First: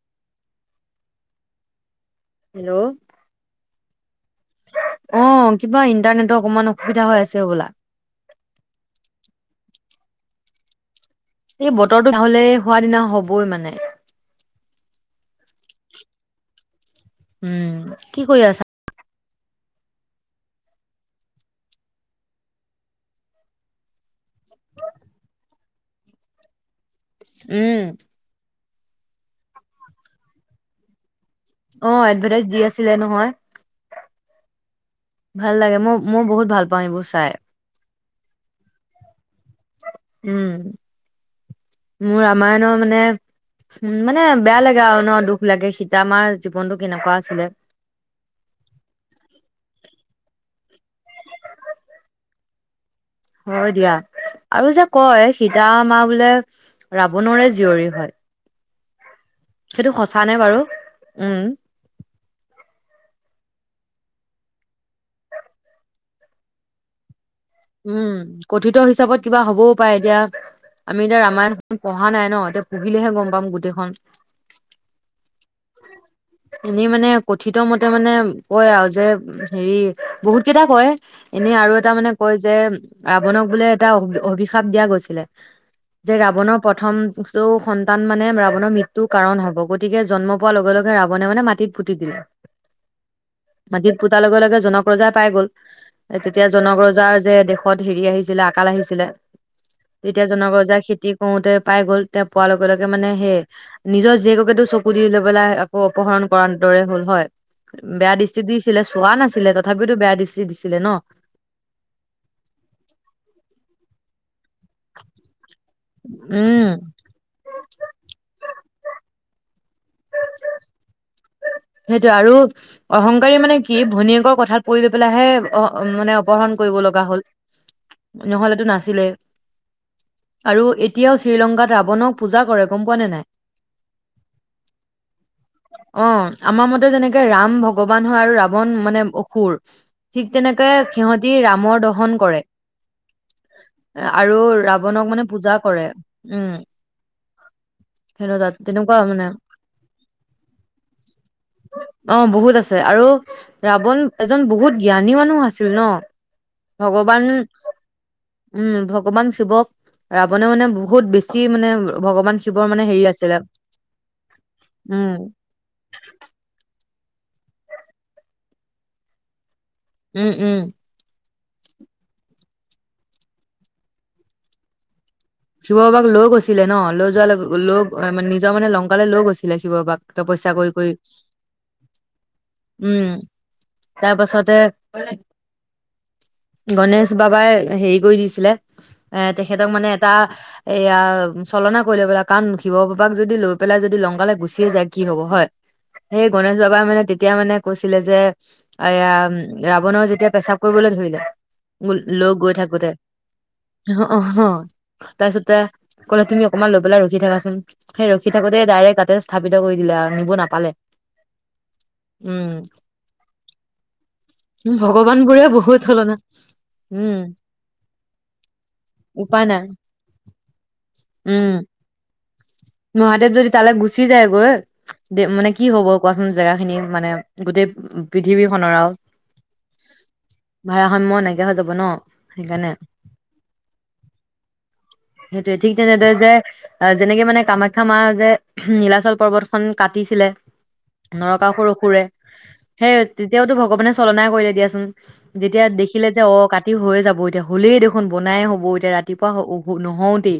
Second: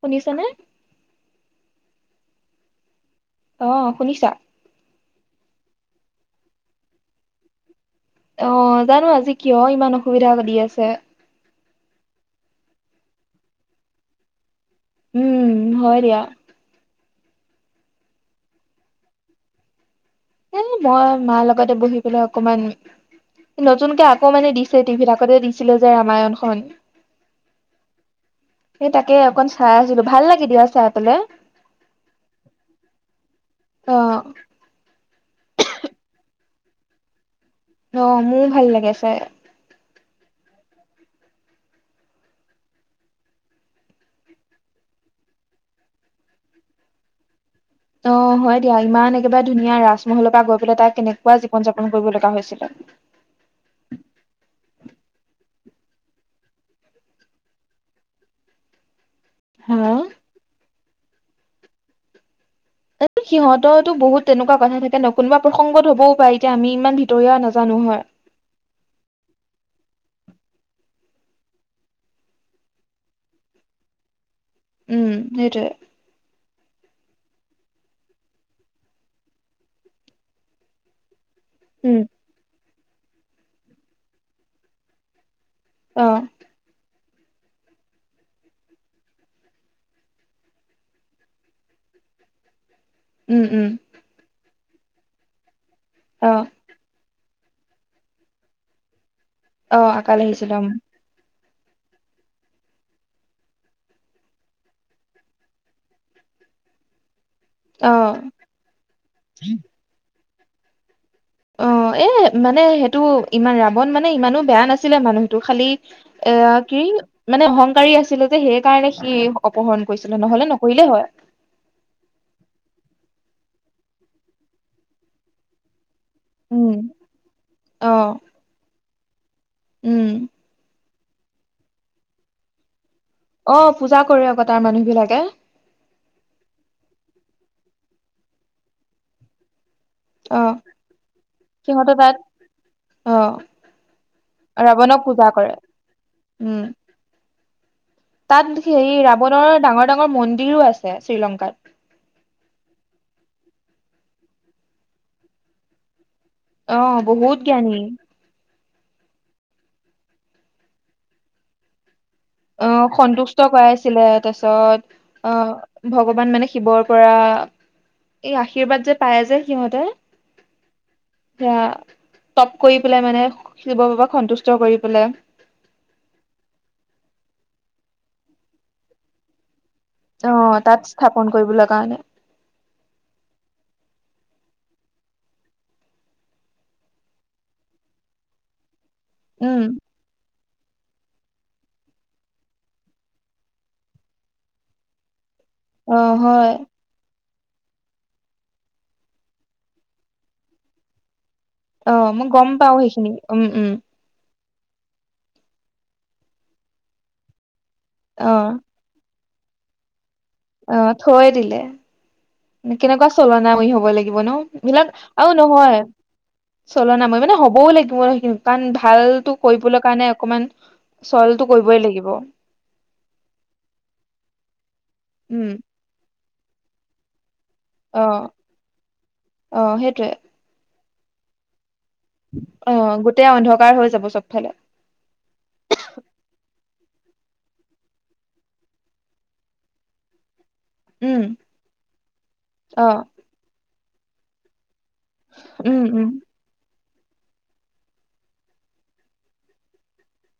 শুনিছনে হেল্ল' আহ শুনিছা অ কিবা ইণ্টাৰনেটৰ অকমান অসুবিধা হৈ আছে বোলা অ জানো আজি কিয় ইমান অসুবিধা দি আছে এই বতৰটো হলে সোৱাদিনা হবই মানে উম হয় দিয়া উম কি কৰি আছা? এ মই মাৰ লগতে বহি পেলাই অকমান নতুনকে আকৌ মানে দিছে টিভিত আগতে দিছিলো যে ৰামায়ণ খন উম সেই তাকে অকণ চাই আছিলো ভাল লাগে দিয়া চাই পেলাই অ এডভাৰটাইজ দি আছিলে নহয় অ' ভাল লাগে মই মই বহুত ভাল পাওঁ এইবোৰ চাই অ মোৰো ভাল লাগে চাই উম মোৰ ৰামায়ণৰ মানে মানে বেয়া লাগে আৰু ন দুখ লাগে সীতা আমাৰ জীৱনতটো কেনেকুৱা আছিলে অ হয় দিয়া ইমান একেবাৰে ধুনীয়া ৰাজমহলৰ পৰা গৈ পেলাই সীতাই কেনেকুৱা জীৱন যাপন কৰিব লগা হৈছিলে হয় দিয়া আৰু যে কয় সীতা মা বোলে ৰাৱণৰে জীয়ৰী হয় হা সেইটো সচা নে বাৰু উম সিহঁতৰো বহুত তেনেকুৱা কথা থাকে ন কোনোবা প্ৰসংগত হবও পাৰে এতিয়া আমি ইমান ভিতৰিয়া নাজানো হয়। উম কথিত হিচাপত কিবা হবও পাৰে এতিয়া আমি এতিয়া ৰামায়ণ পঢ়া নাই ন এতিয়া পঢ়িলেহে গম পাম গোটেইখন উম সেইটোৱে এনেই মানে কথিত মতে মানে কয় আৰু যে হেৰি বহুত কেইটা কয় এনেই আৰু এটা উম। মানে ৰাৱণক বোলে এটা অ অভিশাপ দিয়া গৈছিলে। অ যে ৰাৱণৰ প্ৰথম চৌ সন্তান মানে ৰাৱণৰ মৃত্যুৰ কাৰণ হব, গতিকে জন্ম পোৱাৰ লগে লগে ৰাৱণে মানে মাটিত পুতি দিলে। উম উম মাটিত পুতাৰ লগে লগে জনক প্ৰজা পাই গ'ল অ তেতিয়া জনক ৰজা যে দেশত হেৰি আহিছিলে আকাল আহিছিলে অ আকাল তেতিয়া জনক আহিছিলে উম ৰজাই খেতি কৰোতে পাই গ'ল তেওঁ পোৱাৰ লগে লগে মানে সেই নিজৰ জীয়েককেতো চকু দি লৈ পেলাই আকৌ অপহৰণ কৰাৰ দৰে হ'ল হয়। অ বেয়া দৃষ্টি দিছিলে চোৱা নাছিলে তথাপিতো বেয়া দৃষ্টি দিছিলে ন অ এ মানে সেইটো ইমান ৰাৱন মানে ইমানো বেয়া নাছিলে মানুহটো খালি এয়া উম কি মানে অহংকাৰী আছিলে যে সেইকাৰণে সি অপহৰণ কৰিছিলে নহলে নকৰিলেই হয় সেইটোয়ে আৰু অহংকাৰী মানে কি ভনীয়েকৰ কথাত পৰি লৈ পেলাইহে অ মানে অপহৰণ উম কৰিব লগা হ'ল অ নহ'লেটো নাছিলে। উম আৰু এই, এতিয়াও শ্ৰীলংকাত ৰাৱণক পূজা কৰে। গম পোৱা নে নাই অ পূজা কৰে আকৌ তাৰ মানুহ বিলাকে অ আমাৰ মতে, যেনেকে ৰাম ভগৱান হয় আৰু ৰাৱন মানে অসুৰ ঠিক অ তেনেকে সিহঁতি ৰামৰ সিহঁতে দৰ্শন তাত কৰে অ আৰু ৰাৱনক মানে পূজা কৰে, উম', সিহতৰ তাত হেৰি তেনেকুৱা মানে। ৰাৱণৰ ডাঙৰ ডাঙৰ মন্দিৰো আছে শ্ৰীলংকাত অ', বহুত আছে আৰু ৰাৱণ এজন বহুত জ্ঞানী মানুহ আছিল ন',। অহ', ভগৱান বহুত জ্ঞানী। উম', ভগৱান শিৱক ৰাৱণে মানে বহুত বেছি মানে ভগৱান শিৱৰ মানে অহ', হেৰি আছিলে সন্তুষ্ট কৰাইছিলে তাৰপিছত উম অহ', ভগৱান মানে শিৱৰ পৰা এই আশীৰ্বাদ যে পায় যে, সিহঁতে উম-উম সেয়া তপ কৰি পেলাই মানে শিৱ বাবাক সন্তুষ্ট কৰি পেলাই। শিৱ বাবাক লৈ গৈছিলে ন', লৈ যোৱা লগ নিজৰ মানে লংকালে লৈ গৈছিলে। শিৱ বাবাক তপস্যা আহ কৰি তাত কৰি স্থাপন কৰিবলৈ কাৰণে উম', তাৰ পাছত তে গণেশ বাবাই হেৰি কৰি দিছিলে, এ', উম তেখেতক মানে এয়া, চলনা কৰিলে কাৰণ শিৱ বাবাক যদি লৈ পেলাই যদি লংকালে গুচিয়ে যায়, কি হব হয়? অ হেই হয় গণেশ বাবা মানে তেতিয়া, তেতিয়া মানে কৈছিলে যে, এয়া ৰাৱণৰ যেতিয়া পেচাব কৰিবলৈ ধৰিলে অ', মই লৈ গম গৈ পাওঁ থাকোতে সেইখিনি উম', -উম', অ অ তাৰপিছতে কলে, তুমি অকমান লৈ পেলাই ৰখি থাকাচোন, সেই ৰখি অ থাকোতেই ডাইৰেক্ট কাতে, স্থাপিত কৰি দিলে আৰু, নিব নাপালে অ', থৈয়ে দিলে উম কেনেকুৱা চলনাময়ী হব লাগিব ন', এইবিলাক ভগৱান আৰু বোৰে নহয় বহুত চলনা উম চলনাময় মানে হবও লাগিব ন', সেইখিন কাৰণ ভালটো উপায় নাই কৰিবলৈ কাৰণে অকমান চলটো উম', কৰিবই লাগিব মহাদেৱ যদি তালৈ গুচি যায়গৈ। দে মানে উম কি হব কোৱা? উম', জেগাখিনি মানে গোটেই অ পৃথিৱীখনৰ আৰু, অ সেইটোৱে ভাৰসাম্য নাইকিয়া হৈ যাব ন',। সেইকাৰণে অ', গোটেই অন্ধকাৰ হৈ যাব চবফালে। সেইটোয়ে ঠিক তেনেদৰে যে যেনেকে মানে কামাখ্যা মা, যে নীলাচল পৰ্বতখন কাটিছিলে উম নৰকাসুৰ অসুৰে অ সেই তেতিয়াওতো ভগৱানে চলনাই কৰিলে দিয়াচোন যেতিয়া উম উম দেখিলে যে অ ক ৰাতি হৈয়ে যাব এতিয়া হ'লেই দেখোন বনাই হ'ব এতিয়া ৰাতিপুৱা নহওঁতে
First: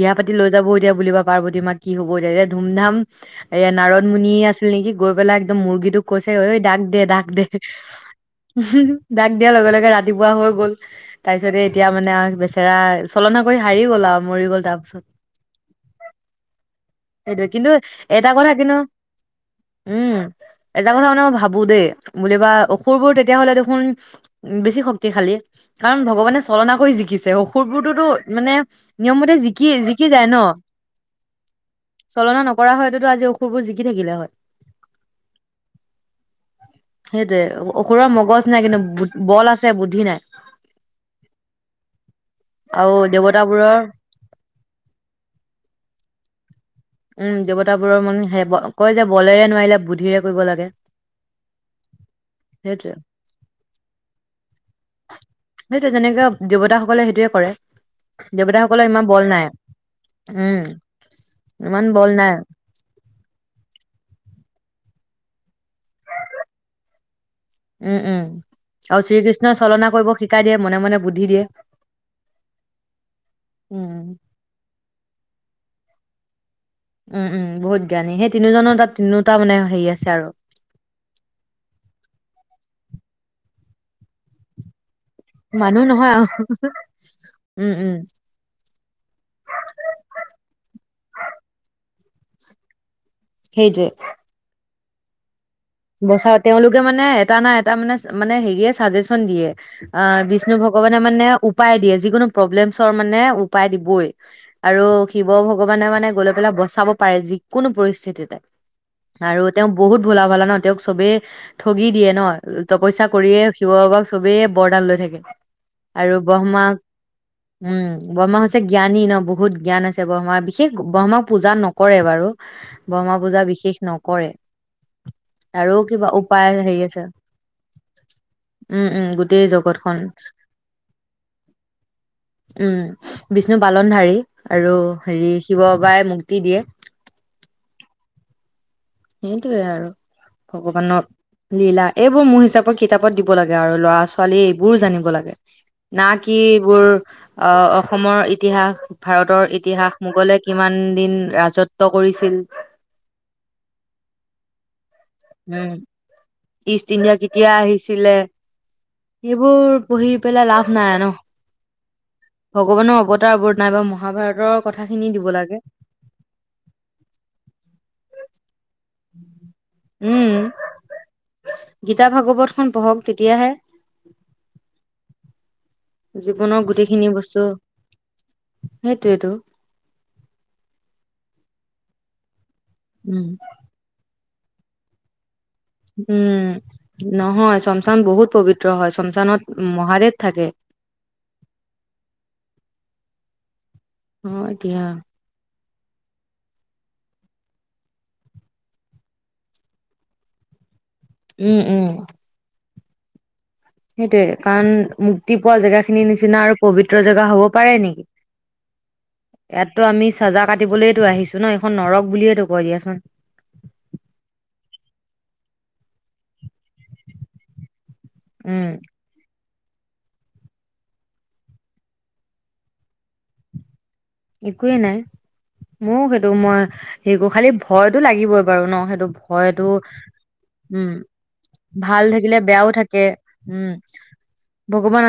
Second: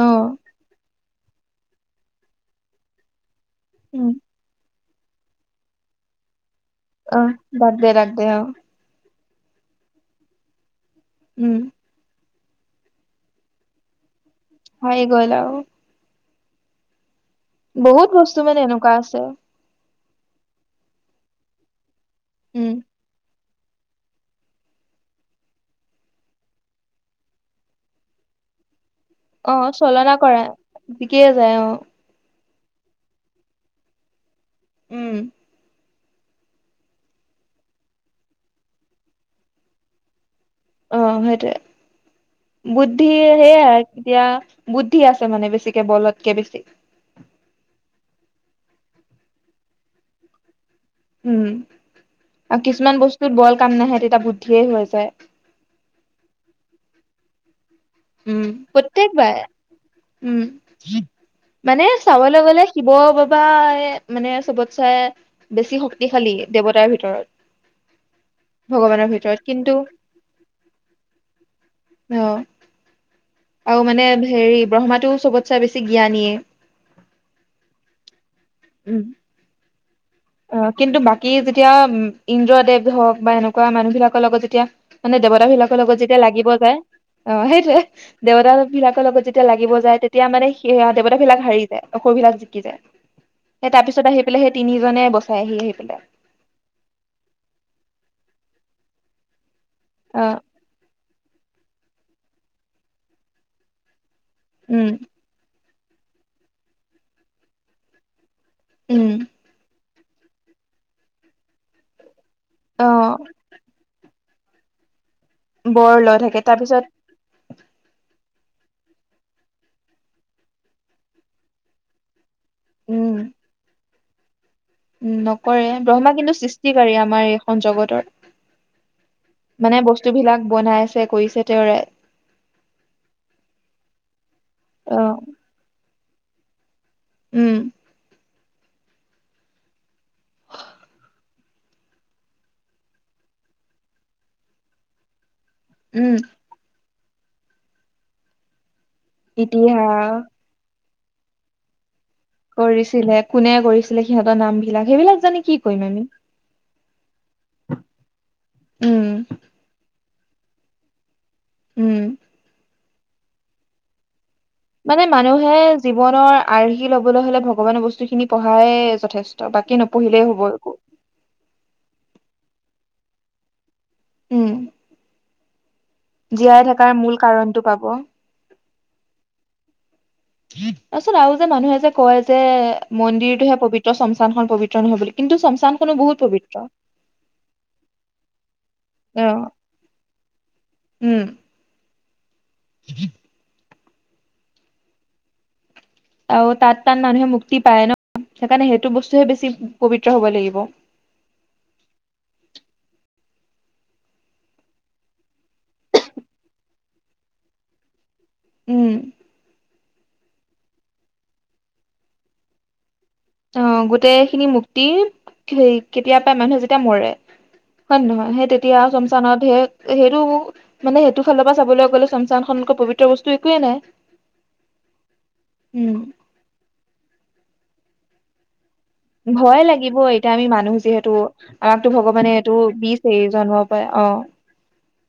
অ পাতি লৈ যাব এতিয়া বুলি বা পাৰ্বতী মাক কি হ'ব এতিয়া ধুমধাম এয়া নাৰণ উম মুুনি আছিল নেকি গৈ পেলাই একদম মুৰ্গীটোক কৈছে অঐ ডাক দে অ ডাক দে দাগ দাগ দে অ দাগ দিয়াৰ লগে লগে ৰাতিপুৱা হৈ গ'ল উম তাৰপিছতে এতিয়া মানে বেছি স চলনা কৰি ও হাৰি গল আৰু মৰি গ'ল তাৰপিছত হয় গ'ল আৰু সেইটোৱে কিন্তু বহুত এটা বস্তু কথা মানে কিন্তু এনেকুৱা আছে উম এটা কথা মানে মই ভাবো দেই বুলিবা উম অসুৰবোৰ তেতিয়া হ'লে দে দেখোন বেছি শক্তিশালী কাৰণ ভগৱানে চলনা কৰি জিকিছে অসুৰবোৰতোতো মানে নিয়ম মতে অ জিকি জিকি চলনা যায় ন কৰা বিকিয়ে যায় অ চলনা নক কৰা হয়ততো আজি ওখুৰবোৰ জিকি থাকিলে হয় উম সেইটোৱে অসুৰৰ মগজ নাই কিন্তু বল আছে বুদ্ধি নাই অ সেইটোৱেই আৰু বুদ্ধি সেয়াই দেৱতাবোৰৰ এতিয়া বুদ্ধি আছে মানে বেছিকে বলতকে বেছি উম দেৱতাবোৰৰ মন সে কয় যে বলেৰে নোৱাৰিলে বুদ্ধিৰে কৰিব লাগে। উম আৰু সেইটোয়ে কিছুমান বস্তুত বল কাম নাহে তেতিয়া বুদ্ধিয়েই হৈ যায়। সেইটোয়ে যেনেকে দেৱতাসকলে সেইটোয়ে কৰে উম দেৱতাসকলৰ ইমান বল প্ৰত্যেকবাৰে নাই উম উম মানে ইমান বল নাই চাবলৈ গ'লে শিৱ অ বাবাই মানে চবত চাই বেছি শক্তিশালী দেৱতাৰ ভিতৰত উম উম আৰু ভগৱানৰ ভিতৰত শ্ৰীকৃষ্ণই কিন্তু চলনা কৰিব শিকাই দিয়ে মনে মনে বুদ্ধি দিয়ে। অ আৰু উম, মানে হেৰি ব্ৰহ্মাটোও চবত ছে বেছি জ্ঞানীয়ে উম উম বহুত জ্ঞানী সেই তিনিজনৰ তাত উম তিনিটা মানে হেৰি আছে আৰু। অ কিন্তু বাকী যেতিয়া ইন্দ্ৰদেৱ হওক বা এনেকুৱা মানুহ বিলাকৰ লগত যেতিয়া মানে দেৱতাবিলাকৰ মানুহ লগত নহয় যেতিয়া আৰু লাগিব যায় অ উম, সেইটোৱে উম, দেৱতাবিলাকৰ লগত যেতিয়া লাগিব যায় তেতিয়া মানে সে দেৱতাবিলাক হাৰি যায় অসুৰবিলাক জিকি যায়। সেই তাৰ সেইটোৱে পিছত আহি পেলাই সেই তিনি মানে বচা তেওঁলোকে মানে এটা নাই এটা মানে মানে হেৰি। দিয়ে চাজে্যন দিয়ে। অ বিষ্ণু ভগৱান মানে উপায় দিয়ে যিকোনো প্ৰব্লেমছৰ মানে উপায় দিবই। আৰু উম শিৱ ভক্ত ভগবানে মানে গ'লে পেলাই বচাব পাৰে যিকোনো পৰিস্থিতিতে। উম আৰু তেওঁ বহুত ভোলা ভালা ন তেওঁক চবে ঠগি দিয়ে ন তপইচা অ কৰিয়ে শিৱ বাবাক চবেই বৰদাল লৈ থাকে বৰ আৰু লৈ থাকে ব্ৰহ্মা তাৰপিছত উম ব্ৰহ্মা জ্ঞানী ন বহুত জ্ঞান আছে ব্ৰহ্মাৰ বিশেষ ব্ৰহ্মাক পূজা নকৰে বাৰু বৰ্মা উম পূজা বিশেষ নক কৰে উম নকৰে আৰু কিবা ব্ৰহ্মা কিন্তু উপায় হেৰি সৃষ্টিকাৰী আছে আমাৰ এইখন জগতৰ উম উম গোটেই মানে জগতখন বস্তু বিলাক বনাইছে কৰিছে তেওঁৰে উম বিষ্ণু পালনধাৰী আৰু অ হেৰি শিৱ বাবাই মু টি দিয়ে উম সেইটোৱে আৰু ভগৱানৰ লীলা এইবোৰ মোৰ হিচাপে কিতাপত দিব লাগে আৰু ল'ৰা ছোৱালী এইবোৰো জানিব লাগে না উম কি বোৰ অ অসমৰ ইতিহাস ভাৰতৰ ইতিহাস মোগলে কিমান দিন ৰাজত্ব কৰিছিল কৰিছিলে কোনে কৰিছিলে সিহঁতৰ নাম বিলাক সেইবিলাক জানি কি উম কৰিম আমি ইষ্ট ইণ্ডিয়া কেতিয়া আহিছিলে উম সেইবোৰ পহি পেলা লাভ নাই আ ন উম ভগৱানৰ অৱতাৰ বোৰ নাই বা মহাভাৰত মানে মানুহে জীৱনৰ আৰ্হি লবলৈ হলে ভগৱানৰ বস্তুখিনি পঢ়াই যথেষ্ট বাকী নপঢ়িলেই উম হব একো গীতা ভাগৱত খন পঢ়ক তেতিয়াহে উম জীয়াই জীৱনৰ থকাৰ গোটেইখিনি মূল বস্তু কাৰণটো পাব সেইটোয়েইেতো তাৰপাছত আৰু যে মানুহে যে কয় যে উম মন্দিৰটোহে পৱিত্ৰ, চমচা চমচামখন পৱিত্ৰ নহ বুলি কিন্তু চমচানখনো বহুত উম পবিত্ৰ নহয় চমচান বহুত পবিত্ৰ হয় অ চমচানত মহাদেৱ থাকে উম [unintelligible] অ এতিয়া আৰু তাত তাত মানুহে মুক্তি পায় ন সেইকাৰণে সেইটো বস্তুহে বেছি পবিত্ৰ হব লাগিব। উম উম সেইটোয়ে কাৰণ মুক্তি পোৱা জেগা খিনিৰ নিচিনা আৰু পবিত্ৰ জেগা হ'ব পাৰে নেকি। উম তো আমি চাজা কাটিবলৈলে তো আহিছো ন এইখন নৰক বুলিয়েতো কয় দিয়াচোন। অ গোটেই খিনি মুক্তি সেই কেতিয়া পা মানুহে যেতিয়া তেতিয়া মৰে হয়ে নহয় সেই উম তেতিয়া চমচানত সেই সেইটো মানে সেইটো ফালৰ পৰা চাবলৈ গ'লে চমচানখননক পৱিত্ৰ বস্তু একোৱেই নাই। একোৱেই নাই উম মোৰ সেইটো মই হেৰি কৰো খালি ভয় টো লাগিবই বাৰু ন সেইটো ভয়ে ভয়তো লাগিব এতিয়া আমি মানুহ উম যিহেতু আমাকতো ভাল ভগৱানে থাকিলে এইটো বেয়াও থাকে বিছে জন্মৰ পৰা অ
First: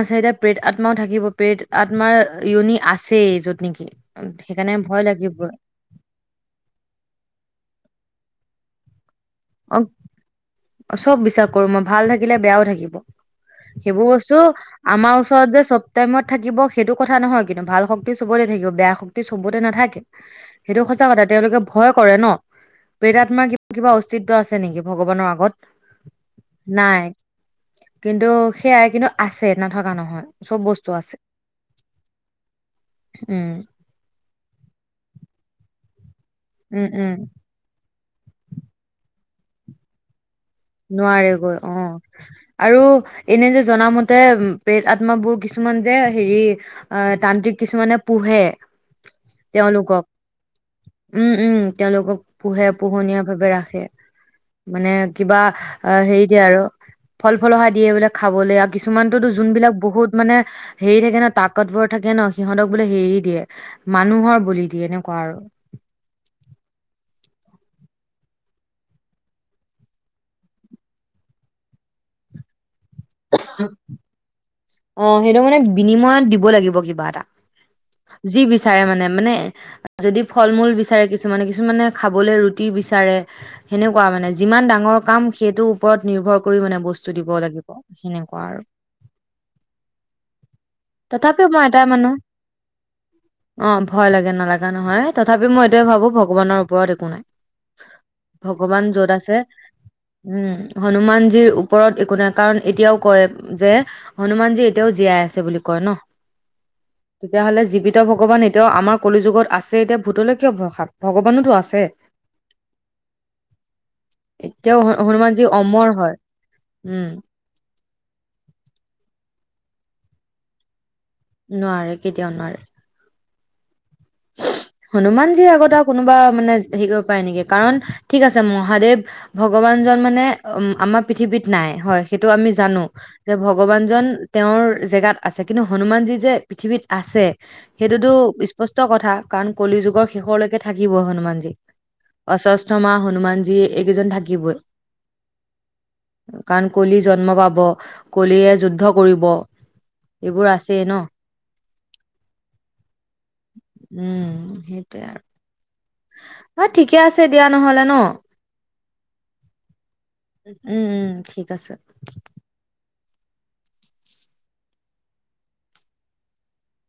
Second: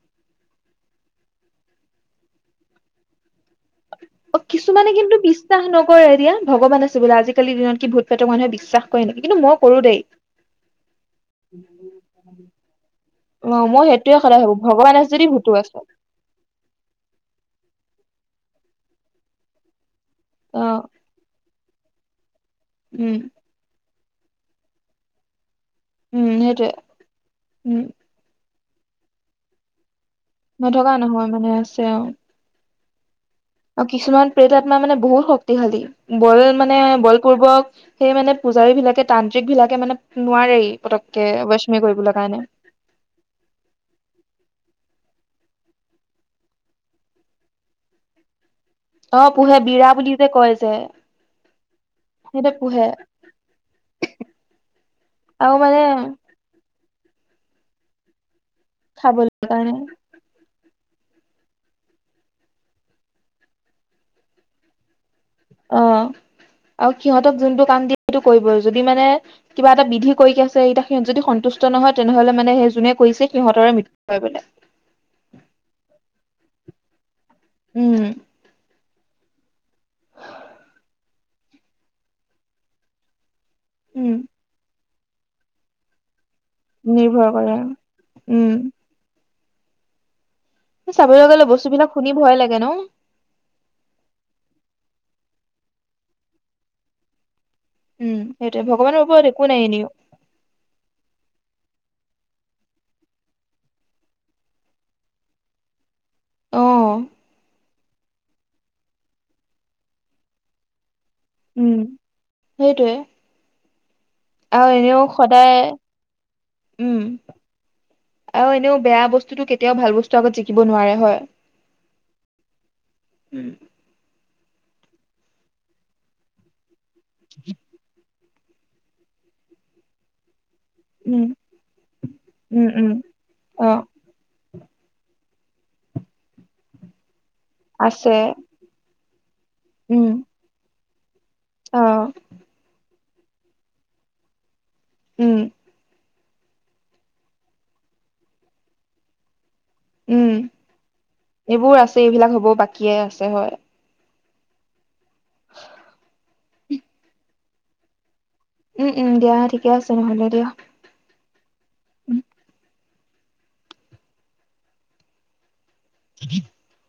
চদয়া প্ৰেত আত্মাও থাকিব প্ৰেত আত্মাৰ ইয়নি আছেই য'ত নেকি অ সেইকাৰণে কিছুমানে ভয় কিন্তু লাগিব বিশ্বাস নকৰে এতিয়া ভগৱান আছে বোলে আজিকালি দিনত কি ভুত সেইটো মানুহে বিশ্বাস কৰে নেকি? কিন্তু মই অ কৰো দেই। চব বিশ্বাস কৰো, মই ভাল থাকিলে বেয়াও থাকিব অ' মই সেইবোৰ সেইটোয়ে বস্তু সদায় ভাবো ভগৱান আছে আমাৰ যদি ওচৰত ভূতো যে আছে চব টাইমত থাকিব সেইটো কথা নহয় কিন্তু ভাল শক্তি চবৰে। থাকিব বেয়া শক্তি চবতে নাথাকে সেইটো অ' সঁচা কথা তেওঁলোকে ভয় কৰে ন বেদ উম। আত্মা কিবা অস্তিত্ব আছে নেকি ভগৱানৰ আগত উম সেইটোয়ে নাই উম কিন্তু সেয়াই কিন্তু আছে নথকা নহয় চব বস্তু নথকা আছে নহয় মানে আছে আও উম আৰু কিছুমান প্ৰেত আত্মা মানে বহুত শক্তিশালী বল মানে উম উম বল পূ্ৰ্বক সেই মানে পূজাৰী বিলাকে তান্ত্ৰিক বিলাকে মানে নোৱাৰেই পতককে নোৱাৰেগৈ বৈষ্মী অ কৰিবলৈ কাৰণে। আৰু এনে যে জনামতে প্ৰেত আত্মাাবোৰ কিছু কিছুমান যে হেৰি অ তান্ত্ৰিক কিছুমানে পোহে অ' পোহে বিৰা তেওঁলোকক বুলি যে কয় যে উম উম তেওঁলোকক পোহে পোহনীয়া ভাৱে ৰাখে মানে আৰু মানে অ হেৰি দিয়ে আৰু ফল ফল অহা দিয়ে এই বোলে খাবলে কিছুমানতোতো খাবলৈ যোনবিলাক কাৰণে বহুত মানে হেৰি থাকে ন তাকতবৰ থাকে ন সিহঁতক বোলে হেৰি দিয়ে মানুহৰ বলি দিয়ে এনেকুৱা আৰু অ আৰু সিহঁতক যোনটো কাম দিয়ে সেইটো কৰিবই। যদি মানে কিবা এটা বিধি কৰি কি আছে, এতিয়া সিহত যদি সন্তুষ্ট নহয় তেনেহলে মানে সেই যোনে কৰিছে সিহঁতৰে মৃত্যু হয় বোলে। অঁ, সেইটো মানে বিনিময়ত দিব লাগিব। কিবা এটা উম যি বিচাৰে মানে, মানে যদি ফল মূল বিচাৰে কিছুমানে, কিছুমানে খাবলে ৰুটি বিচাৰে সেনেকুৱা উম। মানে যিমান ডাঙৰ কাম সেইটো ওপৰত নিৰ্ভৰ কৰি মানে বস্তু দিব নিৰ্ভৰ কৰে লাগিব। সেনেকুৱা উম আৰু চাবলৈ গ'লে তথাপিও মই এটাই বস্তুবিলাক শুনি মানুহ। ভয় লাগে ন। অঁ ভয় লাগে, নালাগা নহয় তথাপি মই এইটোয়ে ভাবো ভগৱানৰ ওপৰত একো নাই। উম সেইটোৱে ভগৱান ভগৱানৰ যত ওপৰত আছে, একো নাই এনেও উম হনুমানজীৰ ওপৰত একো কাৰণ এতিয়াও কয়, যে হনুমানজী এতিয়াও জীয়াই আছে বুলি কয় ন। অ তেতিয়াহ'লে জীৱিত ভ ভগৱান এতিয়াও আমাৰ কলি যুগত আছে এতিয়া ভূতলৈ কিয় ভয় খাম। ভগৱানোতো উম আছে। সেইটোৱে। আৰু এতিয়াও এনেও হ-হনুমানজী সদায় অমৰ হয়, উম। আও এনেও বেয়া বস্তুতো কেতিয়াও ভাল বস্তু আগত জিকিব নোৱাৰে, হয় নোৱাৰে, কেতিয়াও নোৱাৰে। উম হনুমান যীৰ আগত আৰু কোনোবা, মানে শিকিব পাৰে নেকি, কাৰণ ঠিক আছে, মহাদেৱ ভগৱানজন মানে উম আমাৰ উম পৃথিৱীত নাই, হয় সেইটো আমি জানো উম যে অ ভগৱানজন তেওঁৰ জেগাত আছে, কিন্তু হনুমানজী যে পৃথিৱীত আছে সেইটো টো আছে স্পষ্ট কথা কাৰণ কলি যুগৰ উম শেষলৈকে থাক কি ব হনুমান অ অস্বস্থমা হনুমান জী, এইকেইজন থাকিবই। উম। কাৰণ কলি জন্ম পাব, কলিয়ে যুদ্ধ কৰিব। উম, এইবোৰ আছেই ন এইবোৰ আছে এইবিলাক হ'ব বাকিয়ে আছে হয়। উম, সেইটোয়ে আৰু অ ঠিকে আছে দিয়া নহলে ন উম উম দিয়া ঠিকে আছে নহ'লে দিয়া উম উম ঠিক আছে। উম [unintelligible]